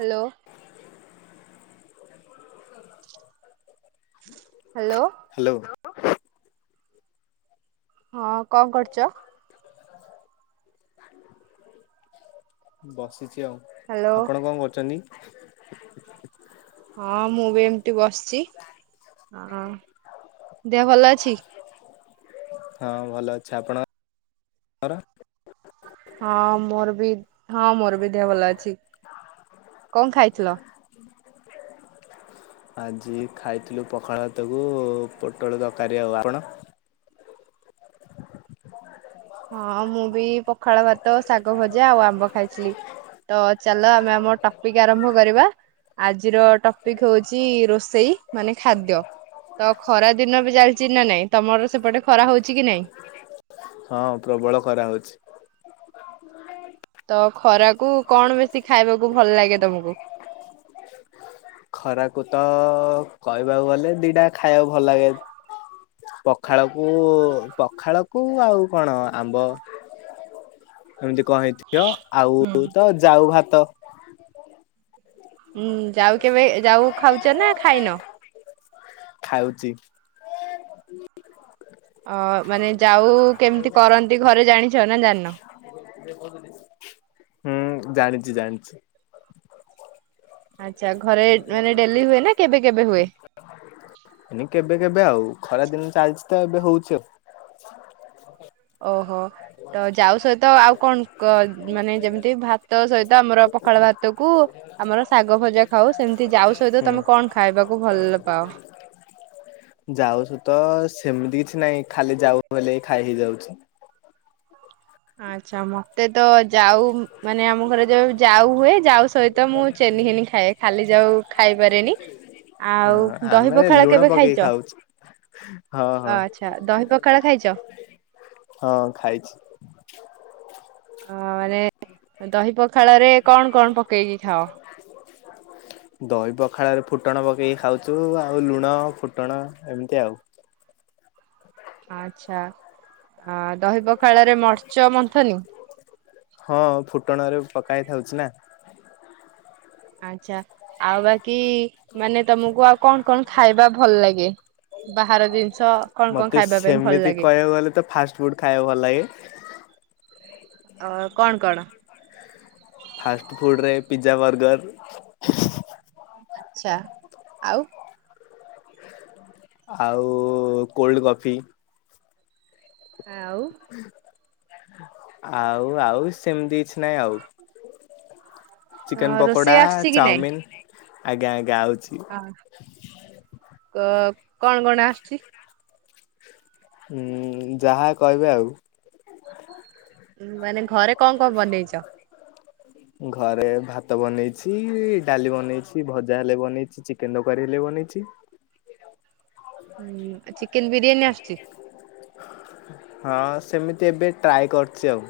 Hello [inaudible] hello hello ହଁ କଣ କରୁଚ? ବସିଛି ଆଉ। ହ୍ୟାଲୋ ଆପଣ କଣ କରୁଛନ୍ତି? ହଁ ମୁଁ ବି ଏମିତି ବସିଛି ହଁ ଦେହ ଭଲ ଅଛି? ହଁ ଭଲ ଅଛି ଆପଣର? ହଁ ମୋର ବି ହଁ ମୋର ବି ଦେହ ଭଲ ଅଛି କଣ ଖାଇଥିଲ? [inaudible] ଆଜି ଖାଇଥିଲୁ ପଖାଳ ଭାତକୁ ପୋଟଳ ଦରକାରୀ ଆଉ ଆପଣ? ହଁ ମୁଁ ବି ପଖାଳ ଭାତ ଶାଗ ଭଜା ଆଉ ଆମ୍ବ ଖାଇଥିଲି। ତ ଚାଲ ଆମେ ଆମ ଟପିକ୍ ଆରମ୍ଭ କରିବା। ଆଜିର ଟପିକ୍ ହଉଛି ରୋଷେଇ ମାନେ ଖାଦ୍ୟ। ତ ଖରା ଦିନ ବି ଚାଲିଛି ନା ନାଇଁ ତମର ସେପଟେ ଖରା ହଉଛି କି ନାଇଁ? ହଁ ପ୍ରବଳ ଖରାହଉଛି। ତ ଖରାକୁ କଣ ବେଶି ଖାଇବାକୁ ଭଲ ଲାଗେ ତମକୁ? ଖରାକୁ ତ କହିବାକୁ ଗଲେ ଦିଟା ଖାଇବାକୁ ଭଲ ଲାଗେ ପଖାଳକୁ ପଖାଳକୁ ଆଉ କଣ ଆମ୍ବ। ଏମିତି କହିଥିବ ଆଉ ହୁଁ ତ ଯାଉ ଭାତ। ହୁଁ ଯାଉ କେବେ ଯାଉ ଖାଉଛ ନା ଖାଇନ? ଖାଉଛି। ଅ ମାନେ ଯାଉ କେମିତି କରନ୍ତି ଘରେ ଜାଣିଛ ନା ଜାଣିନ? ହୁଁ ଜାଣିଛି ଜାଣିଛି। ଆଚ୍ଛା ଘରେ ମାନେ ଡେଲି ହୁଏ ନା କେବେ କେବେ ହୁଏ? ଏ କେବେ କେବେ ଆଉ ଖରା ଦିନ ଚାଲିଛି ତ ଏବେ ହଉଛି ଆଉ। ଓହୋ। ତ ଯାଉ ସହିତ ଆଉ କଣ ମାନେ ଯେମିତି ଭାତ ସହିତ ଆମର ପଖାଳ ଭାତ କୁ ଆମର ଶାଗ ଭଜା ଖାଉ, ସେମିତି ଯାଉ ସହିତ ହୁଁ। ତମେ କଣ ଖାଇବାକୁ ଭଲ ପାଅ? ଯାଉ ସାହିତ ସେମିତି କିଛି ନହିଁ ଖାଲି ଯାଉ ବଲେ ଖାଇ ହେଇ ଯାଉଛି। ଆଚ୍ଛା ମତେ ତ ଯାଉ ମାନେ ଆମ ଘରେ ଯୋଉ ଯାଉ ହୁଏ ଯାଉ ସହିତ ତ ମୁଁ ଚିନି ଘେନି ଖାଏ ଖାଲି ଯାଉ ଖାଇପାରେନି। ଆଉ ହଁ ଦହି ଆମେ ପଖାଳ ଲୁଣ କେବେ ପକେଇକି ଖାଇଛ? ଖାଉଛୁ ହଁ। ହଁ ଅ ଆଚ୍ଛା ଦହି ପଖାଳ ଖାଇଛ? ହଁ ଖାଇଛି। ଅ ମାନେ ଦହି ପଖାଳରେ କଣ କଣ ପକେଇକି ଖାଅ? ଦହି ପଖାଳରେ ଫୁଟଣ ପକେଇକି ଖାଉଛୁ ଆଉ ଲୁଣ ଫୁଟଣ ଏମିତି ଆଉ। ଆଛା ଅ ଦହିପଖାଳରେ ମର୍ଚ ମନ୍ଥନୀ। ହଁ ଫୁଟଣରେ ପକାଇ ଖାଉଛି ନା। ଆଛା ଆଉ ବାକି ମାନେ ତମକୁ ଆଉ କଣ କଣ ଖାଇବା ଭଲ ଲାଗେ? ବାହାର ଜିନିଷ କଣ କଣ ମତେ ଖାଇବା ପାଇଁ ଭଲ ସେମିତି ଲାଗେ? କହିବାକୁ ଗଲେ ତ ଫାଷ୍ଟ ଫୁଡ ଖାଇବାକୁ ଭଲ ଲାଗେ। ଅ କଣ କଣ? ଫାଷ୍ଟ ଫୁଡ ରେ ପିଜା ବର୍ଗର। ଆଛା, ଆଉ? ଆଉ କୋଲ୍ଡ କଫି। ଆଉ [unintelligible] ଆଉ ଆଉ ସେମିତି କିଛି ନାହିଁ ଆଉ। ଚିକେନ ପକୋଡା, ରୋଷେଇ ଆସିଛି କି ଚାଉମିିନ ଆଜ୍ଞା ଆଜ୍ଞା ଗାଉଛି। ଅ କ କଣ କଣ ଆସୁଛି। ହୁଁ ଯାହା କହିବେ ଆଉ। ମାନେ ଘରେ କଣ କଣ ବନେଇଛ? [unintelligible] [inaudible] ଘରେ ଭାତ ବନେଇଛି, ଡାଲି ବନେଇଛି, ଭଜା ହେଲେ ବନେଇଛି, ଚିକେନ ତରକାରୀ ହେଲେ ବନେଇଛି। ହୁଁ ଚିକେନ ବିରିୟାନୀ ଆସୁଛି? ହଁ ସେମିତି ଏବେ ଟ୍ରାଏ କରଛି ଆଉ।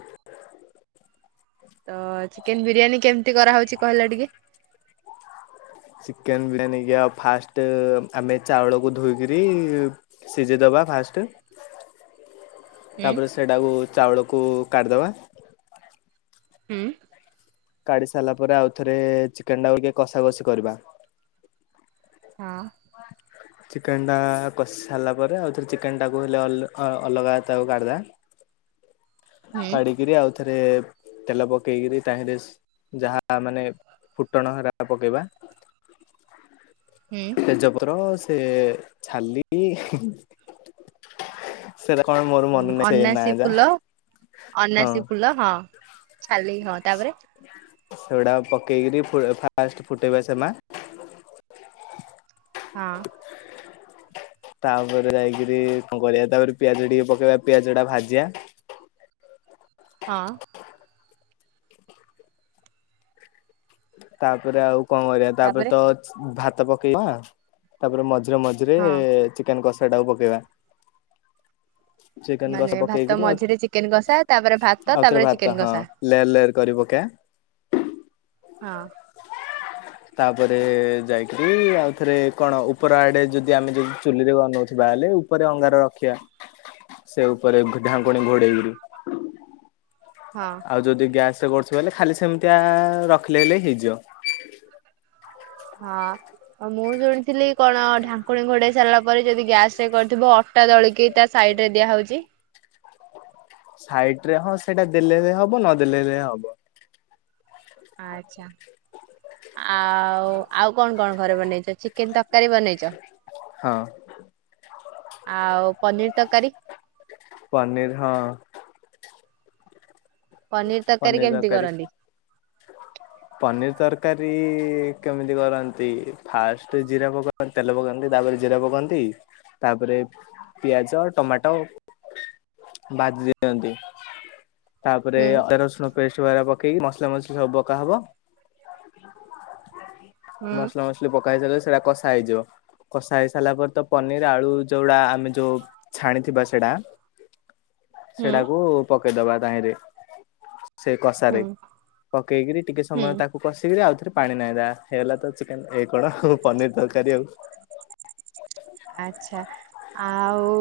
ତ ଚିକେନ ବିରିୟାନୀ କେମିତି କରାହେଉଛି କହିଲା ଟିକେ? ଚିକେନ ବିରିୟାନୀକି ଆଉ ଫାଷ୍ଟ ଆମେ ଚାଉଳକୁ ଧୋଇକିରି ସିଝେ ଦବା ଫାଷ୍ଟ। ହୁଁ ତାପରେ ସେଟାକୁ ଚାଉଳକୁ କାଢିଦବା। ହୁଁ। କାଢି ସାରିଲା ପରେ ଆଉ ଥରେ ଚିକେନ ଟା କୁ ଟିକେ କଷା କଷି କରିବା। ହଁ। ଚିକେନ ଟା କଷି ସାରିଲା ପରେ ଆଉ ଥରେ ଚିକେନ ଟାକୁ ହେଲେ ଅଲ ଅଲଗା ତାକୁ କାଢ଼ିଦବା। ହୁଁ। କାଢିକିରି ଆଉ ଥରେ ତେଲ ପକେଇକିରି ତାହେରେ ଯାହା ମାନେ ଫୁଟଣ ହେରା ପକେଇବା। ହୁଁ ତେଜପତ୍ର ସେ ଛାଲି ସେଇ କଣ ମୋ ହଁ ଅନାସୀ ଫୁଲ ହଁ ଅନାସୀ ଫୁଲ ହଁ ଛାଲି ହଁ ତାପରେ। ସେଗୁଡା ପକେଇକରି ଫାଷ୍ଟ ଫୁଟେଇବା ସେମା ହଁ ତାପରେ ଯାଇକିରି କଣ କରିବା ତାପରେ ପିଆଜ ଟିକେ ପକେଇବା ପିଆଜ ଟା ଭାଜିବା ହଁ ତାପରେ ଆଉ କଣ କରିବା ତାପରେ ତ ଭାତ ପକେଇବା ତାପରେ ମଝିରେ ମଝିରେ ହଁ ରେ ଚିକେନ କଷା ଟାକୁ ପକେଇବା। ଚିକେନ ହ କଷା ମାନେ ଭାତ ପକେଇକିରି ଆଉ ମଝିରେ ଚିକେନ କଷା ତାପରେ ଭାତ ଆଉଥରେ ତାପରେ ଭାତ ଚିକେନ ହଁ କଷା। ଲେୟାର ଲେୟାର କରି ପକେଇବା ହଁ ତାପରେ ଯାଇକିରି ଆଉ ଥରେ କଣ ଉପର ଆଡେ ଯଦି ଆମେ ଯଦି ଚୁଲିରେ ବନଉଥିବା ହେଲେ। ଉପରେ ଅଙ୍ଗାର ରଖିବା। ସେ ଉପରେ ଢାଙ୍କୁଣି ଘୋଡେଇକିରି। ହଁ ଆଉ ଯଦି ଗ୍ୟାସରେ କରୁଥିବ ହେଲେ ଖାଲି ସେମିତିଆ ରଖିଲେ ହେଲେ ହେଇଯିବ। ହଁ ମୁଁ ଶୁଣିଥିଲି କଣ ଢାଙ୍କୁଣୀ ଘୋଡେଇ ସାରିଲା ପରେ ଯଦି ଗ୍ୟାସ କରିଥିବ ଅଟା ଦଳିକି ତା ସାଇଡ ରେ ଦିଆ ହଉଛି। ସାଇଟ ରେ ହଁ ସେଇଟା ଦେଲେ ହବ ନଦେଲେ ହବ। ଆଚ୍ଛା ଆଉ ଆଉ କଣ କଣ ଘରେ ବନେଇଛ ଚିକେନ ତରକାରୀ ବନେଇଛ। ହଁ ଆଉ ପନିର ତରକାରୀ ପନିର ହଁ ପନିର ତରକାରୀ କେମିତି କରନ୍ତି। ପନିର ତରକାରୀ କେମିତି କରନ୍ତି ଫାଷ୍ଟ ଜିରା ପକା ତେଲ ପକାନ୍ତି ତାପରେ ଜିରା ପକାନ୍ତି ତାପରେ ପିଆଜ ଟମାଟୋ ବାଜି ଦିଅନ୍ତି। ତାପରେ ହୁଁ ଅଦା ରସୁଣ ପେଷ୍ଟ ବାା ପକେଇକି ମସଲା ମସଲି ସବୁ ପକା ହବ ହୁଁ ମସଲା ମସଲି ପକା ହେଇସାରିଲ ସେଟା କଷା ହେଇଯିବ। କଷା ହେଇ ସାରିଲା ପରେ ତ ପନିର ଆଳୁ ଯୋଉଟା ଆମେ ଯୋଉ ଛାଣିଥିବା ସେଇଟା ହୁଁ ସେଟାକୁ ପକେଇଦବା ତାହିଁରେ। ସେ ହୁଁ କଷାରେ ପକେଇକିରି ଟିକେ ହୁଁ ସମୟ ତାକୁ କଷିକିରି ଆଉ ଥରେ ପାଣି ନାାଇଁ ଦା ହେଇଗଲା ତ ଚିକେନ ଏଇ କଣ ଆଉ ପନିର ତରକାରୀ ଆଉ। ଆଛା ଆଉ।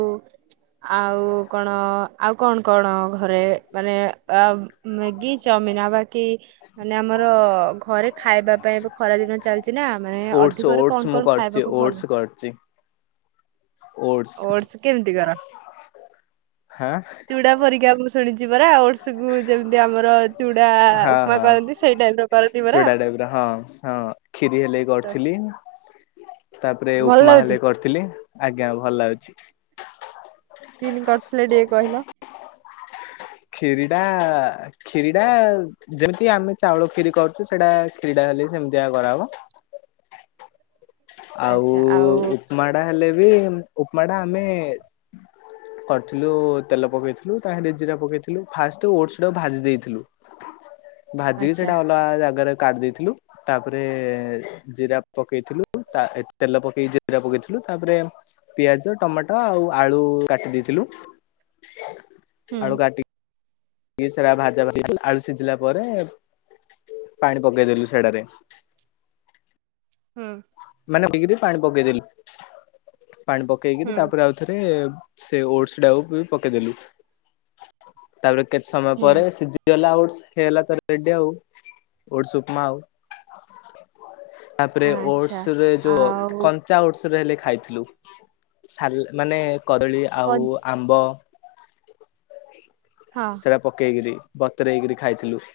ଆଉ କଣ ଆଉ କଣ କଣ ଘରେ ମାନେ ଅ ମ୍ୟାଗି ଚାଉମିିନ ଆ ବାକି ମାନେ ଆମର ଘରେ ଖାଇବା ପାଇଁ ଏବେ ଖରା ଦିନ ଚାଲିଛି ନା ମାନେ ଅଧିକରେ କଣ କଣ ଖାଇବାକୁ ଭଲ ପଡଚି ଓଡସ କେମିତି କର? ହାଁ ଚୁଡ଼ା ପରିକା ମୁଁ ଶୁଣିଛି ପରା ଓଡସ୍। ଗୁ ଯେମିତି ଆମର ଚୁଡ଼ା ହଁ ଉପମା ହଁ କରନ୍ତି ସେଇ ଟାଇପ ର କରନ୍ତି ପରା। ଚୁଡା ଟାଇପ ହଁ ହଁ କ୍ଷିରି ହେଲେ ତ କରିଥିଲି ତାପରେ ଭଲ ଉପମା ଲାଗୁଛି ହେଲେ କରିଥିଲ ଥିଲି ଆଜ୍ଞା ଭଲ ଲାଗୁଛି। କିନ୍ତି କରୁଥିଲେ ଟିକେ କହିଲ? ଖିରିଟା କ୍ଷୀରିଟା ଯେମିତି ଆମେ ଚାଉଳ କ୍ଷୀରି କରୁଛେ ସେଟା କ୍ଷୀରି ହେଲେ ସେମିତିଆ କରାହେବ। [inaudible] ଆଉ ଆଚ୍ଛା ଆଉ ଉପମାଟା ହେଲେ ବି ହେମ ଉପମାଟା ଆମେ କରିଥିଲୁ ତେଲ ପକେଇଥିଲୁ ତାହିଁରେ ଜିରା ପକେଇଥିଲୁ। ହେଲେ ଫାଷ୍ଟ ଓଟସ ଗୁଡାକୁ ଭାଜି ଦେଇଥିଲୁ ଭାଜିକି ଆଚ୍ଛା ସେଇଟା ଅଲଗା ଜାଗାରେ କାଢି ଦେଇଥିଲୁ ତାପରେ ଜିରା ପକେଇଥିଲୁ ତା ତେଲ ପକେଇ ଜିରା ପକେଇଥିଲୁ ତାପରେ ପିଆଜ ଟମାଟୋ ଆଉ ଆଳୁ କାଟି ଦେଇଥିଲୁ [inaudible] ଆଳୁ କାଟିି କି ସେଟା ଭାଜା ଭାଜି ଆଳୁ ସିଝିଲା ପରେ ପାଣି ପକେଇଦେଲୁ ସେଟାରେ ହୁଁ ମାନେ ଦେଇକରି ପାଣି ପକେଇଦେଲୁ ପାଣି ପକେଇକିରି ହୁଁ ତାପରେ ଆଉ ଥିରେ ସେ ଓଟସ ଗୁଡ଼ାକୁ ବି ପକେଇଦେଲୁ। ତାପରେ କେତେ ସମୟ ହୁଁ ପରେ ସିଝି ହେଇଗଲା ଓଟସ୍ ହେଇଗଲା ତ ରେଡି ଆଉ ଓଟସ ଉପମା ଆଉ। ତାପରେ ଆଚ୍ଛା ଓଟସରେ ଯୋଉ ଆଉ କନ୍ ଚା ଓଟସରେ ହେଲେ ଖାଇଥିଲୁ ସାଲ୍ ମାନେ କଦଳୀ ଆଉ କଞ୍ଚ ଆମ୍ବ ହଁ। ସେରା ପକେଇକିରି ବତୁରେଇକିରି ଖାଇଥିଲୁ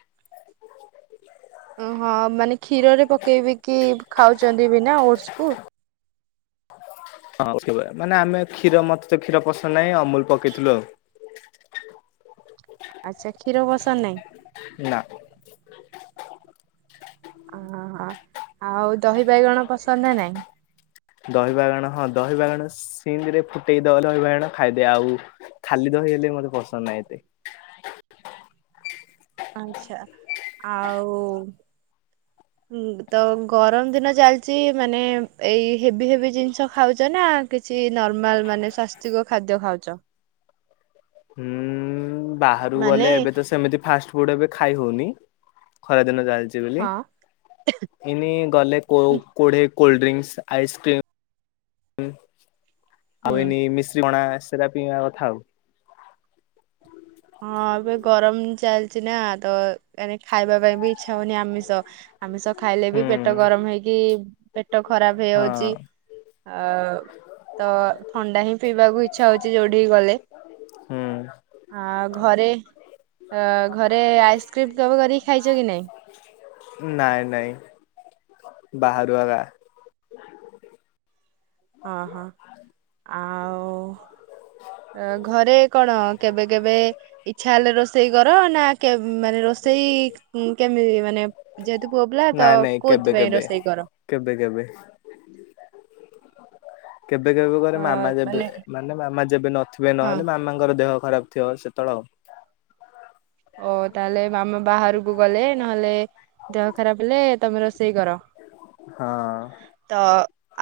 ଉଁ ହଁ ମାନେ କ୍ଷୀରରେ ପକେଇବି କି ଖାଉଛନ୍ତି ବି ନା ଓଟସ କୁ। ହଁ ମାନେ ଆମେ କ୍ଷୀର ମତେ ତ କ୍ଷୀର ପସନ୍ଦ ନାହିଁ ଅମୁଲ ପକେଇଥିଲୁ ଆଉ। ଆଚ୍ଛା କ୍ଷୀର ପସନ୍ଦ ନାହିଁ? ନା ଅ ହ ଆଉ ଦହି ବାଇଗଣ ପସନ୍ଦ ନା ନାଇଁ? ଦହି ବାଇଗଣ ହଁ ଦହିି ବାଇଗଣ ସିମରେ ଫୁଟେଇ ଦବ ଦହି ବାଇଗଣ ଖାଇଦିଏ ଆଉ ଖାଲି ଦହି ହେଲେ ବି ମୋତେ ପସନ୍ଦ ନାହିଁ ଏତେ। ଆଛା ଆଉ ହୁଁ ତ ଗରମ ଦିନ ଚାଲିଛି ମାନେ ଏଇ ହେଭି ହେଭି ଜିନିଷ ଖାଉଛ ନା କିଛି ନର୍ମାଲ ମାନେ ସ୍ଵାସ୍ତିକ ଖାଦ୍ୟ ଖାଉଛ? ହୁଁ ବାହାରୁକୁ ମାନେ ଗଲେ ଏବେ ତ ସେମିତି ଫାଷ୍ଟ ଫୁଡ ଏବେ ଖାଇ ହଉନି ଖରା ଦିନ ଚାଲିଛି। ଚି ବୋଲି ହୁଁ ଏଇନେ ଗଲେ କୋଉ କୋଡେ କୋଲଡ୍ରିଙ୍କସ୍ ଆଇସ୍କ୍ରିମ୍ ଆଉ ହୁଁ ଏଇନେ ମିଶ୍ରୀ ପଣା ସେଟା ପିଇବା କଥା ଆଉ। ହଁ ଏବେ ଗରମ ଚାଲିଛି ନା ତ ମାନେ ଖାଇବା ପାଇଁ ବି ଇଚ୍ଛା ହଉନି ଆମିଷ। ଆମିଷ ଖାଇଲେ ହୁଁ ବି ପେଟ ଗରମ ହେଇକି ପେଟ ଖରାପ ହଁ ହେଇଯାଉଛି। ଆଉ ତ ଥଣ୍ଡା ହିଁ ପିଇବାକୁ ଇଛା ହଉଛି ଯୋଉଠିିକି ଗଲେ। ହୁଁ ଆଉ ଘରେ ଅ ଘରେ ଆଇସ୍କ୍ରିମ୍ କେବେ କରିକି ଖାଇଛ କି ନାଇଁ? ନାଇଁ ନାଇଁ ବାହାରୁ ଅଗା। ହଁ ହଁ ଆଉ ଅ ଘରେ କଣ କେବେ କେବେ ଇଚ୍ଛା ହେଲେ ରୋଷେଇ କର ନା କେମ୍ ମାନେ ରୋଷେଇ ଉଁ କେମିତି ମାନେ ଯେହେତୁ ପୁଅପିଲା ତ ନାଇଁ ନାଇଁ କେବେ କୋଉଥିପାଇଁ କେବେ ରୋଷେଇ କର? କେବେ କେବେ। କେବେ କେବେ କରେ ମାମା ଯେବେ ମାନେ ମାମା ଯେବେ ନଥିବେ ହଁ ନହେଲେ ମାମାଙ୍କର ଦେହ ଖରାପ ଥିବ ସେତେବେଳେ ଆଉ। ଓ ତାହେଲେ ମାମା ବାହାରକୁ ଗଲେ ନହେଲେ ଦେହ ଖରାପ ହେଲେ ତମେ ରୋଷେଇ କର। ହଁ। ତ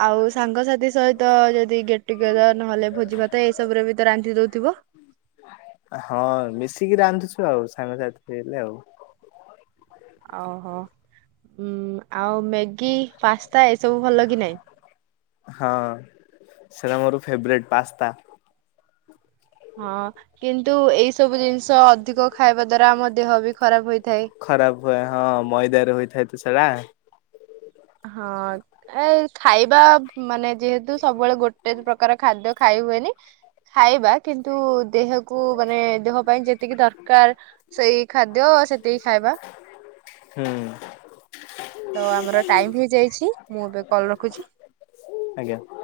ଆଉ ସାଙ୍ଗସାଥି ସହିତ ଯଦି ଗେଟଟୁ ଗେଦର ନହେଲେ ଭୋଜି ଭାତ ଏଇସବୁରେ ବି ତ ରାନ୍ଧି ଦଉଥିବ? ହଁ ମିଶିକି ରାନ୍ଧୁଛୁ ଆଉ ସାଙ୍ଗସାଥି ହେଲେ ଆଉ। ଓହୋ ଉଁ ଆଉ ମ୍ୟାଗି ପାସ୍ତା ଏସବୁ ଭଲ କି ନାଇଁ? ହଁ ସେରା ମୋର ଫେବରେଟ୍ ପାସ୍ତା। ହଁ କିନ୍ତୁ ଏଇ ସବୁ ଜିନିଷ ଅଧିକ ଖାଇବା ଦ୍ଵାରା ଆମ ଦେହ ବି ଖରାପ ହୋଇଥାଏ। ଖରାପ ହୁଏ ହଁ ମଇଦାରେ ହୋଇଥାଏ ତ ସେଡ଼ା। ହଁ ଏଇ ଖାଇବା ମାନେ ଯେହେତୁ ସବୁବେଳେ ଗୋଟେ ପ୍ରକାର ଖାଦ୍ୟ ଖାଇ ହୁଏନି ଖାଇବା କିନ୍ତୁ ଦେହକୁ ମାନେ ଦେହ ପାଇଁ ଯେତିକି ଦରକାର ସେଇ ଖାଦ୍ୟ ସେତିକି ଖାଇବା। ହୁଁ ତ ଆମର ଟାଇମ ହେଇଯାଇଛି ମୁଁ ଏବେ କଲ ରଖୁଚି। ଆଜ୍ଞା।